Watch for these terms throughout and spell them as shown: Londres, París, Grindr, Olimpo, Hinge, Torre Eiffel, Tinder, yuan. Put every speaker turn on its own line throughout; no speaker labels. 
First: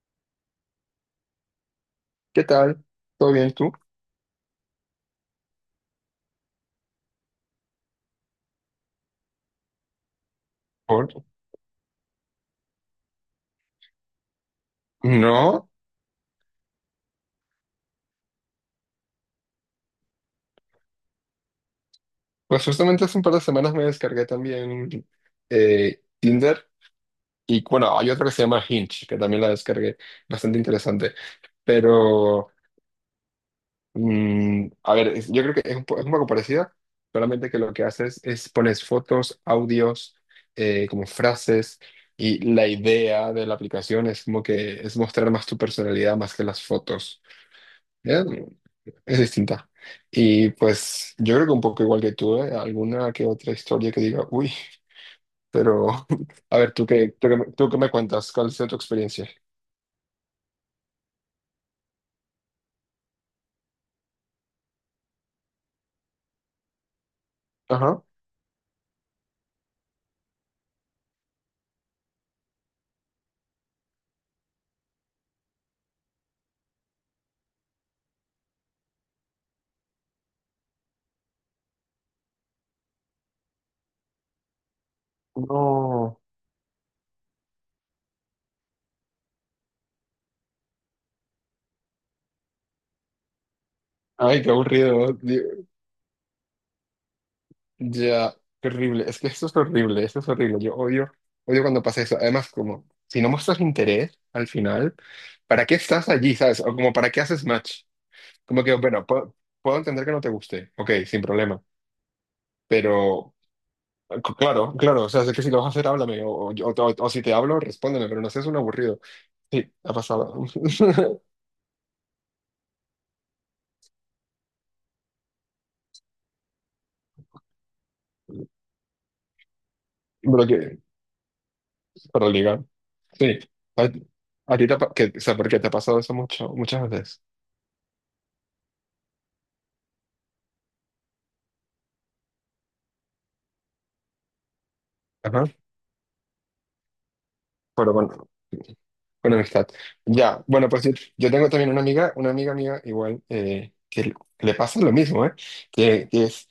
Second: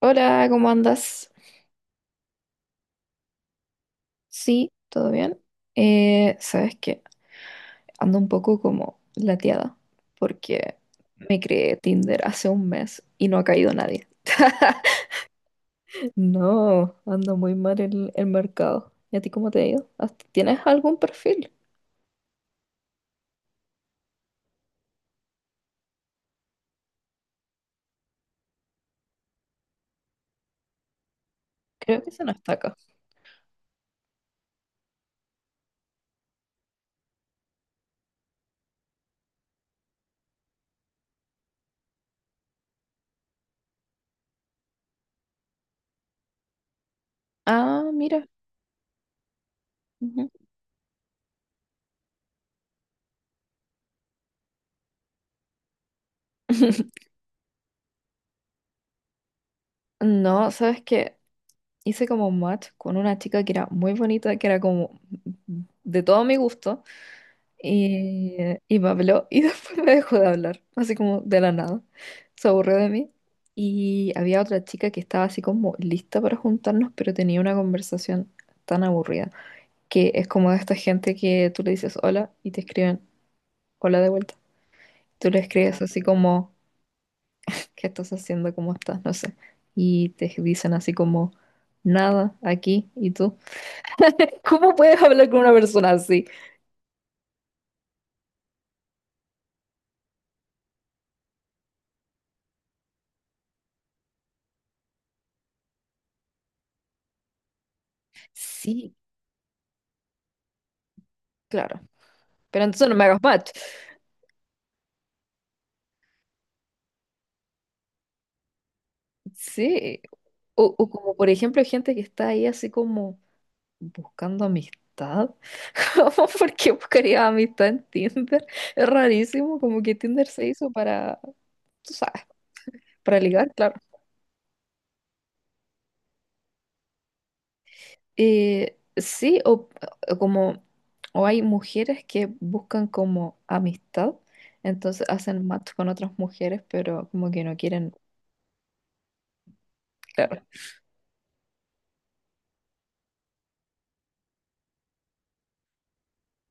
Hola, ¿cómo andas?
¿Qué tal? ¿Todo bien tú?
Sí, ¿todo bien? Sabes que ando un poco como lateada porque
¿Por?
me creé Tinder hace un mes y no ha caído nadie.
No,
No, anda muy mal el mercado. ¿Y a ti cómo te ha ido? ¿Tienes algún perfil?
pues justamente hace un par de semanas me descargué también Tinder. Y bueno, hay otra que se llama Hinge, que también la descargué, bastante interesante,
Creo que se nos
pero
está acá.
a ver, yo creo que es un poco parecida, solamente que lo que haces es pones fotos, audios, como frases, y la idea de la aplicación es como que es mostrar más tu personalidad más que las fotos.
Ah, mira.
Es distinta.
Ujú.
Y pues yo creo que un poco igual que tú, ¿eh? Alguna que otra historia que diga, uy, pero a ver, ¿tú qué, tú qué, me tú qué me cuentas? ¿Cuál ha sido tu experiencia?
No, sabes que hice como match con una chica que era muy bonita, que era como de todo mi gusto.
Ajá.
Y, y me habló y después me dejó de hablar, así como de la nada. Se aburrió de mí. Y había otra chica que estaba así como lista para juntarnos, pero tenía una conversación tan aburrida, que es como de esta gente que tú le dices hola y te escriben hola de vuelta. Tú le escribes así
No.
como, ¿qué estás haciendo? ¿Cómo estás? No sé. Y te dicen así como, nada, aquí, ¿y tú?
Ay, qué
¿Cómo puedes
aburrido.
hablar con una persona así?
Ya, qué horrible. Es que esto es horrible, esto es horrible. Yo odio, odio cuando pasa eso. Además, como, si no muestras interés al final, ¿para qué estás allí, sabes? O como, ¿para qué haces match? Como que,
Sí,
bueno, puedo, entender que no te guste. Ok, sin problema.
claro. Pero entonces no me hagas
Pero
match.
Claro, claro, o sea, sé que si lo vas a hacer, háblame, o si te hablo, respóndeme, pero no seas un aburrido. Sí, ha
Sí,
pasado.
o como por ejemplo gente que está ahí así como buscando amistad. ¿Cómo? ¿Por qué buscaría amistad en Tinder? Es rarísimo, como que Tinder
Pero
se hizo
que,
para, tú sabes,
para ligar.
para
Sí,
ligar, claro.
a, a ti te, que, o sea, porque te ha pasado eso mucho, muchas veces.
Sí, o como, o hay mujeres que buscan como amistad, entonces
Ajá.
hacen match con otras mujeres, pero como que no
Pero
quieren,
bueno, con amistad.
claro,
Ya, bueno, pues yo tengo también una amiga, mía igual, que le pasa lo mismo, ¿eh? Que es,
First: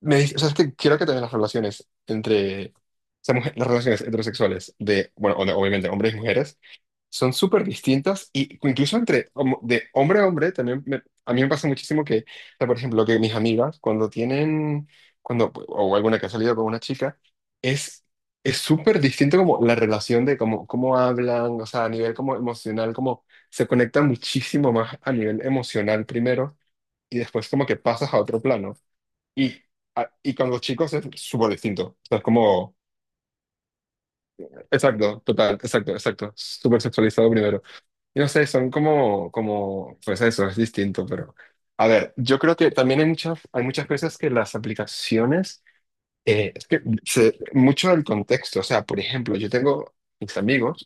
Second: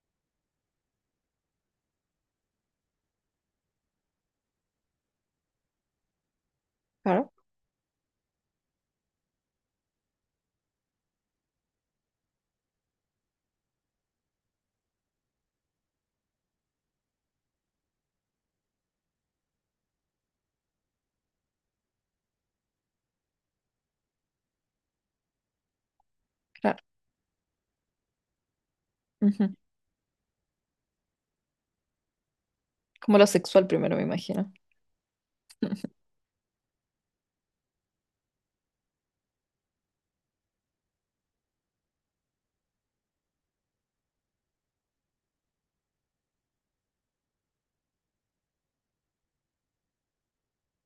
me dice, o sea, es que quiero que también las relaciones entre, o sea, las relaciones heterosexuales de, bueno, obviamente hombres y mujeres,
claro,
son súper distintas. Y incluso entre de hombre a hombre también a mí me pasa muchísimo que, o sea, por ejemplo, que mis amigas o alguna que ha salido con una chica, es es súper distinto como la relación de cómo hablan, o sea, a nivel como emocional, como se conecta muchísimo más a nivel emocional primero
claro.
y después como que pasas a otro plano.
Ujú.
Y, y con los chicos es súper distinto. O sea, es como,
Como lo sexual primero, me imagino.
exacto, total, exacto, exacto, súper sexualizado primero. Y no sé, son como, pues eso, es distinto, pero... A ver, yo creo que también hay muchas veces que las aplicaciones, es que mucho del contexto, o sea, por ejemplo, yo tengo mis amigos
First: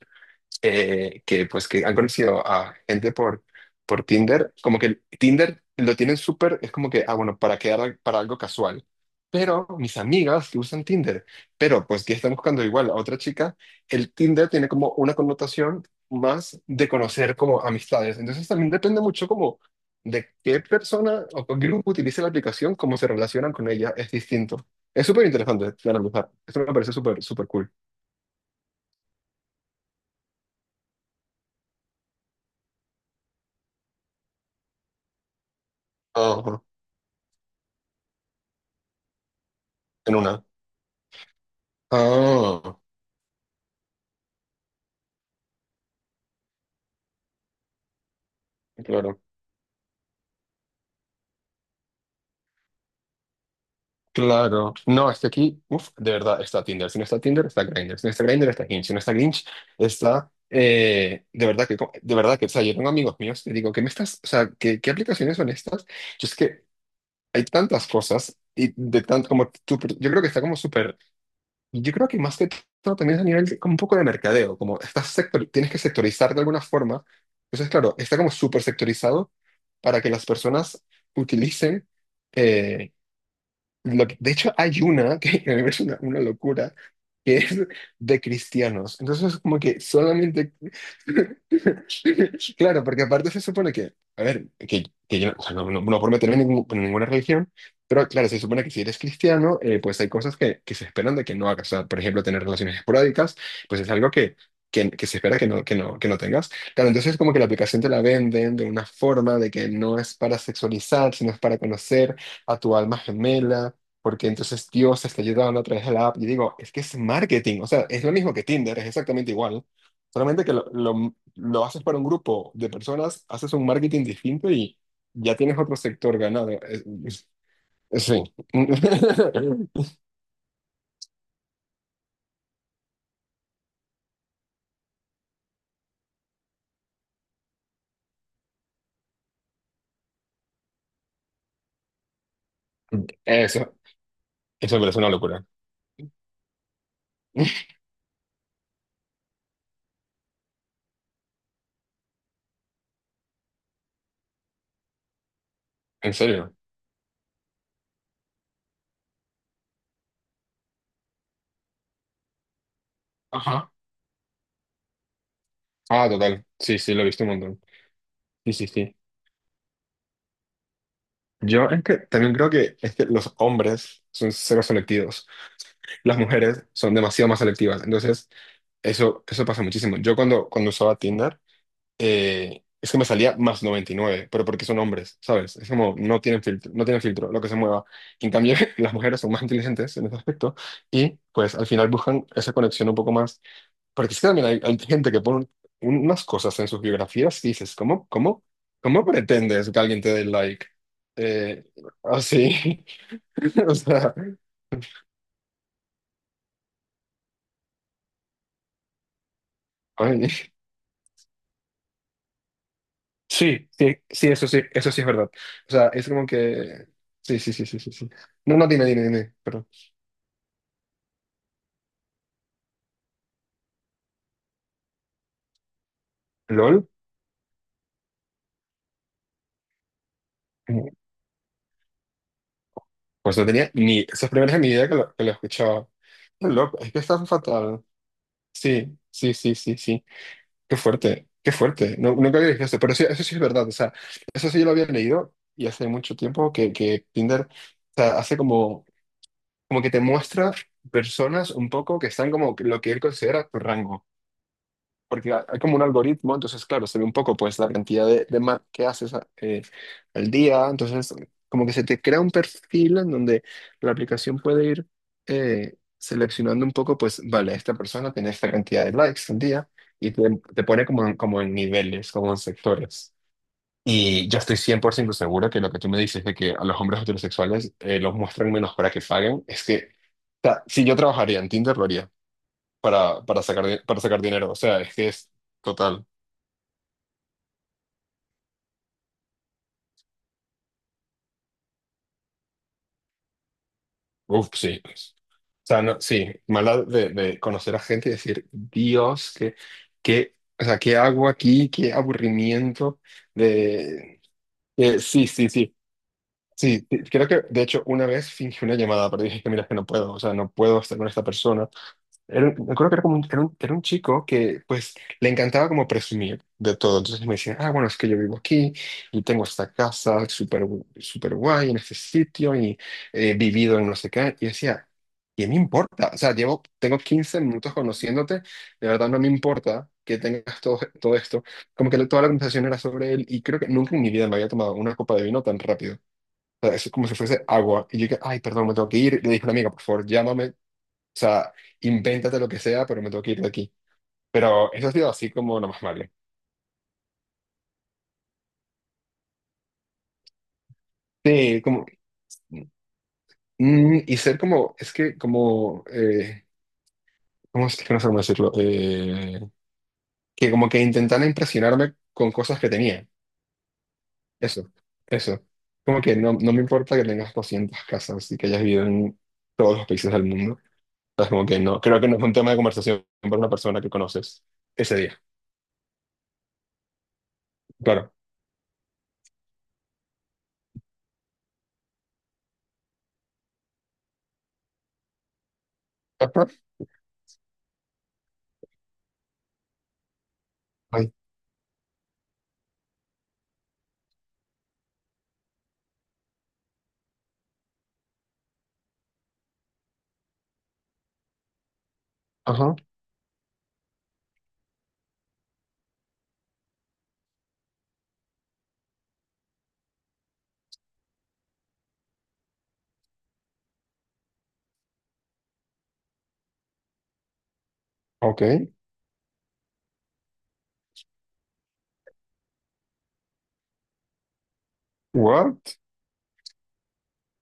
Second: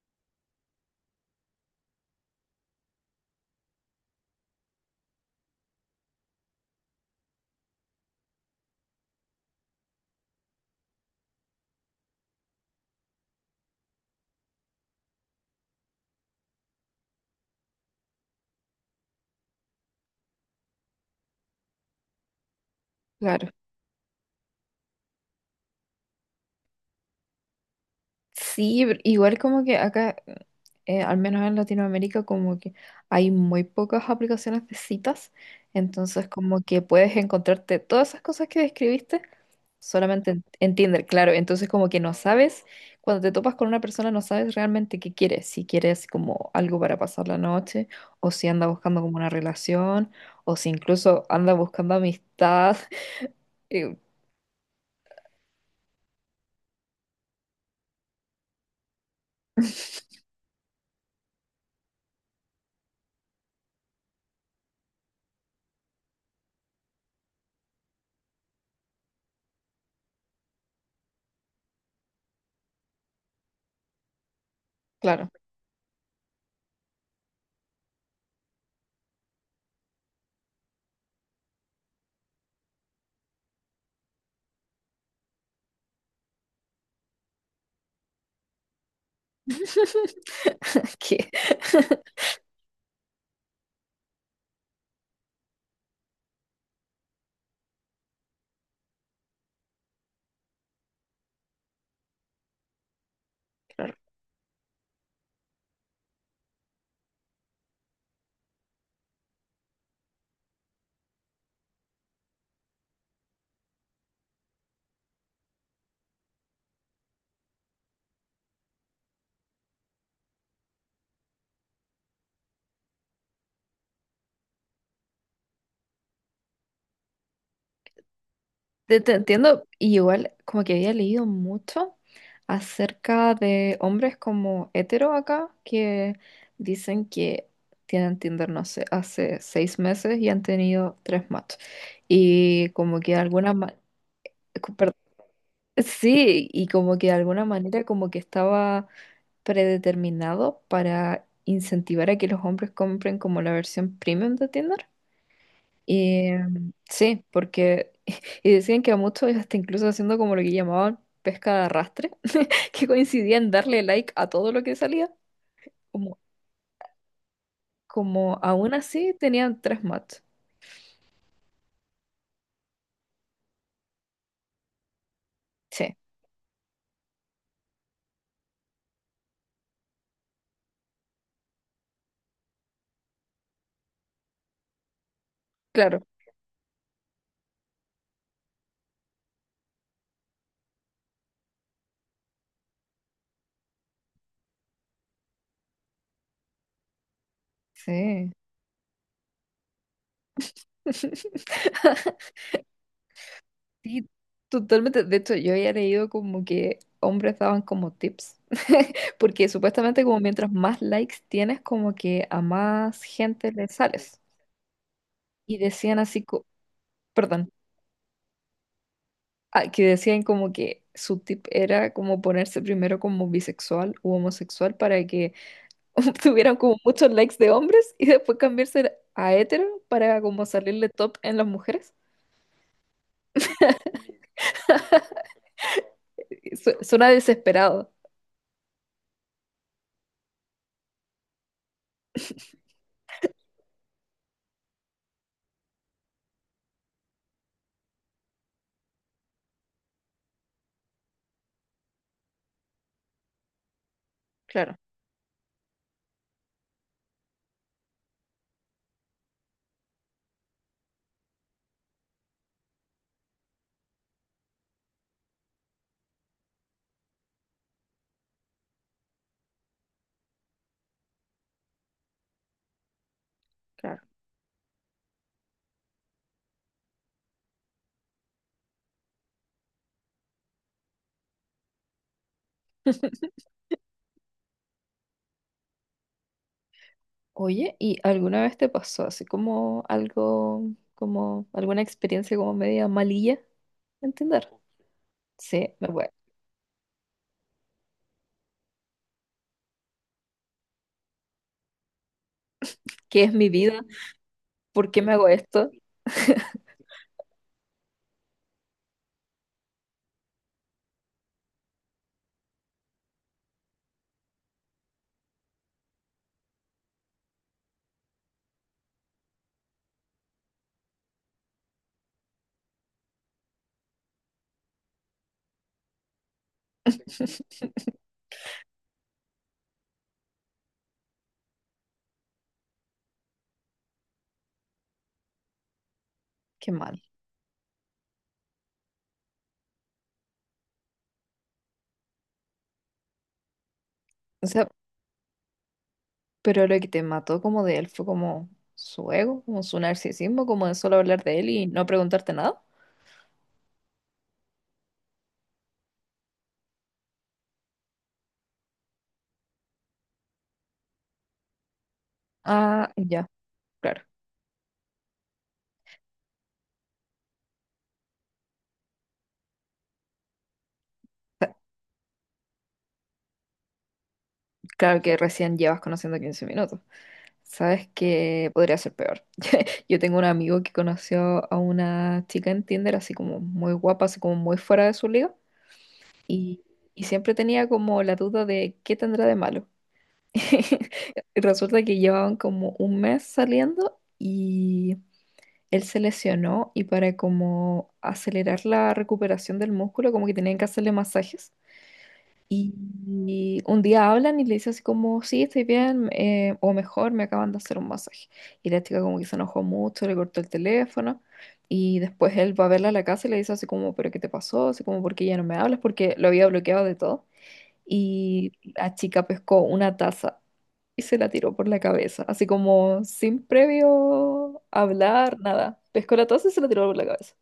que pues que han conocido a gente por Tinder, como que Tinder lo tienen súper, es como que, ah, bueno, para quedar para algo casual. Pero mis amigas que usan Tinder, pero pues que están buscando igual a otra chica, el Tinder tiene como una connotación más de conocer como amistades. Entonces también depende mucho como de qué persona o qué grupo utilice la aplicación, cómo se
Claro.
relacionan con ella, es distinto. Es súper interesante de analizar. Esto me parece súper, súper cool.
Sí, pero igual como que acá, al menos en Latinoamérica, como que hay muy pocas aplicaciones de citas, entonces como
Ajá,
que puedes encontrarte todas esas cosas que describiste
en
solamente
una.
en Tinder, claro, entonces como que no sabes,
Ah.
cuando te topas con una persona no sabes realmente qué quieres, si quieres como algo para pasar la noche, o si anda buscando como
Claro,
una relación, o si incluso anda buscando amistad, eh,
claro. No, es que aquí, uff, de verdad, está Tinder. Si no está Tinder, está Grindr. Si no está Grindr, está Hinge. Si no está Hinge, está... de verdad que, de verdad que, o sea, yo tengo amigos míos que digo, ¿qué me estás, o sea, qué aplicaciones son estas? Yo es que hay tantas cosas y de tanto como tú, yo creo que está como súper, yo creo que más que todo también es a nivel como un poco de mercadeo, como estás
claro.
sector, tienes que sectorizar de alguna forma. Entonces, claro, está como súper sectorizado para que las personas utilicen. eh, de hecho, hay una que que es una locura, que es de cristianos. Entonces, como que solamente...
¿Qué?
Claro, porque aparte se supone que, a ver, que yo o sea, no, no, no por meterme en, en ninguna religión, pero claro, se supone que si eres cristiano, pues hay cosas que, se esperan de que no hagas. O sea, por ejemplo, tener relaciones esporádicas, pues es algo que se espera que que no tengas. Claro, entonces como que la aplicación te la venden de una forma de que no es para sexualizar, sino es para conocer a tu alma gemela porque entonces Dios está ayudando a través de la app. Y digo, es que es marketing, o sea, es lo mismo que Tinder, es exactamente igual, solamente que lo haces para un grupo de personas, haces un marketing distinto y ya tienes otro sector ganado. Sí.
Te entiendo, y igual como que había leído mucho acerca de hombres como hetero acá que dicen que tienen Tinder, no sé, hace 6 meses y han tenido 3 matches. Y como que de alguna ma-
Eso, eso me parece una locura.
sí, y como que de alguna manera como que estaba predeterminado para incentivar a que los hombres compren como la versión premium de Tinder.
¿En
Y
serio?
sí, porque y decían que a muchos hasta incluso haciendo como lo que llamaban pesca de arrastre, que coincidían
Ajá.
darle like a todo lo que salía,
Ah,
como,
total. Sí, sí, lo he visto un montón.
como
Sí, sí,
aún
sí.
así tenían 3 match.
Yo es que también creo que, es que los hombres son cero selectivos.
Sí,
Las mujeres son demasiado más selectivas. Entonces, eso pasa muchísimo. Yo cuando usaba Tinder, es que me salía más 99 pero porque son hombres, ¿sabes? Es como,
claro.
no tienen filtro, no tienen filtro, lo que se mueva. En cambio, las mujeres son más inteligentes en ese aspecto y pues al final buscan esa conexión un poco más. Porque es que también hay gente que pone unas cosas en sus biografías y dices, ¿cómo,
Sí.
cómo, cómo pretendes que alguien te dé like? Eh, Así, o
Sí,
sea,
totalmente. De hecho, yo había leído como que hombres daban como tips, porque supuestamente como
ay.
mientras más likes tienes, como que a más gente le
Sí, sí,
sales.
sí, eso sí, eso sí es verdad.
Y
O sea,
decían
es
así,
como que... Sí,
perdón.
sí, sí, sí, sí, sí. No, no, dime, dime, dime, perdón.
Ah, que decían como que su tip era como ponerse primero como bisexual u homosexual para que tuvieran como
¿LOL?
muchos likes de hombres y después cambiarse a hetero para como
Mm,
salirle top en las mujeres.
Pues no tenía ni... Esas primeras en mi vida que lo, escuchaba. Qué loco, es que
Suena
está fatal.
desesperado.
Sí, sí, sí, sí, sí. Qué fuerte, qué fuerte. No, nunca había visto eso, pero sí, eso sí es verdad. O sea, eso sí yo lo había leído y hace mucho tiempo que, Tinder, o sea, hace como que te muestra personas un poco que están como lo que él considera tu rango.
Claro,
Porque hay como un algoritmo, entonces, claro, se ve un poco pues la cantidad de que haces al día, entonces como que se te crea un perfil en donde la aplicación puede ir seleccionando un poco, pues, vale, esta persona tiene esta cantidad de likes al día y te pone como en niveles, como en sectores.
claro.
Y yo estoy 100% seguro que lo que tú me dices de que a los hombres heterosexuales los muestran menos para que paguen, es que, o sea, si yo trabajaría en Tinder, lo haría para, sacar, para sacar dinero. O sea, es que es total.
Oye, ¿y alguna vez te pasó así como algo, como alguna experiencia como media malilla? ¿Entender?
Uf, sí. O
Sí,
sea,
me
no,
voy.
sí, maldad de, conocer a gente y decir, Dios, qué, o sea, ¿qué hago aquí? Qué aburrimiento
¿Qué es mi vida?
de...
¿Por qué me
sí,
hago
sí,
esto?
sí. Sí, sí, creo que de hecho una vez fingí una llamada, pero dije que mira, es que no puedo, o sea, no puedo estar con esta persona. Me acuerdo que era como un chico que pues le encantaba como presumir de todo. Entonces me decía, ah, bueno, es que yo vivo aquí y tengo esta casa súper súper guay en este sitio y he vivido en no sé qué. Y decía, ¿qué me importa? O sea, tengo 15 minutos conociéndote, de verdad no me importa que tengas todo, todo esto. Como que toda la conversación era sobre él y creo que nunca en mi vida me había tomado una copa de vino tan rápido. O
Qué
sea, es
mal.
como si fuese agua. Y yo dije, ay, perdón, me tengo que ir. Le dije a una amiga, por favor, llámame, o sea, invéntate lo que sea, pero me tengo que ir de aquí.
O sea,
Pero eso ha sido así como lo más malo.
pero lo que te mató como de él fue como su ego, como su narcisismo, como de solo hablar de él
Sí,
y no
como...
preguntarte nada.
y ser como... Es que como... ¿Cómo es que no sé cómo decirlo? Que como que intentara impresionarme con cosas que
Ah,
tenía.
ya, claro.
Eso, eso. Como que no, no me importa que tengas 200 casas y que hayas vivido en todos los países del mundo. Es como
Sa-
que no. Creo que no es un tema de conversación para una persona que conoces ese
Claro que
día.
recién llevas conociendo 15 minutos. Sabes
Claro.
que podría ser peor. Yo tengo un amigo que conoció a una chica en Tinder así como muy guapa, así como muy fuera de su liga.
Ajá.
Y, y siempre tenía como la duda de qué tendrá de malo.
Ay,
Y resulta que llevaban como un mes saliendo y él se lesionó y para como acelerar la recuperación del músculo, como que tenían que hacerle masajes. Y,
ajá.
y un día hablan y le dice así como, sí, estoy bien, o mejor, me acaban de hacer un masaje. Y la chica como que se enojó mucho, le cortó el teléfono. Y después él va a verla a la casa y le dice así como, pero ¿qué te pasó? Así como, ¿por qué ya no me hablas? Porque lo había bloqueado de todo. Y
Ok.
la chica pescó una taza y se la tiró por la cabeza, así como sin previo hablar,
What?
nada. Pescó la taza y se la tiró por la cabeza.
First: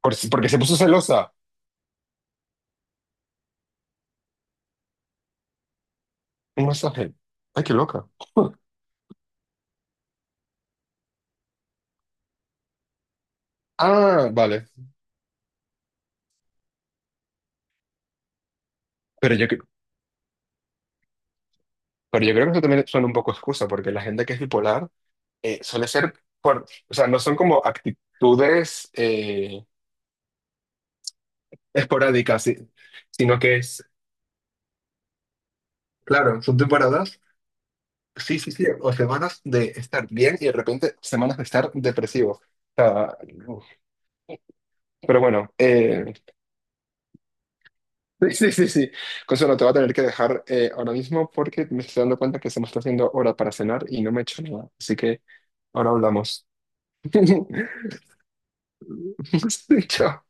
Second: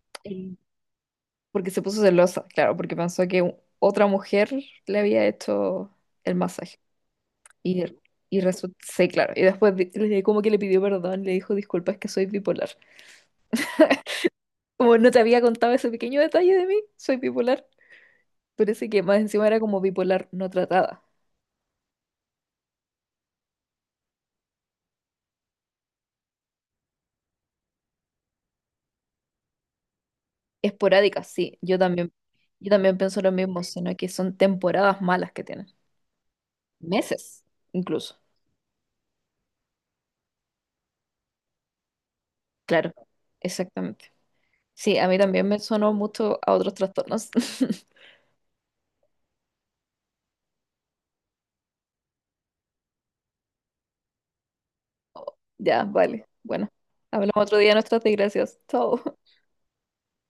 Si, porque
Sí.
se puso celosa.
Porque se puso celosa, claro, porque pensó que otra mujer le había hecho el
Un
masaje.
masaje. Ay, qué
Y,
loca.
y resulta, sí, claro. Y después como que le pidió perdón, le dijo, disculpa, es que soy bipolar.
Ah, vale.
Como no te había contado ese pequeño detalle de mí, soy bipolar. Parece que más
Pero
encima
yo,
era
cre-
como bipolar no tratada.
pero yo creo que eso también suena un poco excusa, porque la gente que es bipolar suele ser por, o sea, no son como actitudes
Esporádica, sí. Yo también,
esporádicas, sí,
yo también pienso lo
sino que
mismo,
es,
sino que son temporadas malas que tienen.
claro, son temporadas,
Meses incluso.
sí, sí, sí, o semanas de estar bien y de repente semanas de estar depresivo. O
Claro,
sea,
exactamente. Sí, a mí
pero
también
bueno,
me sonó mucho a otros trastornos.
sí, sí, sí, sí. Consuelo, te voy a tener que dejar ahora mismo porque me estoy dando cuenta que se me está haciendo hora para cenar y no me he hecho nada. Así que
Ya,
ahora
vale.
hablamos.
Bueno, hablamos otro día de nuestras desgracias. Chao.
Chao.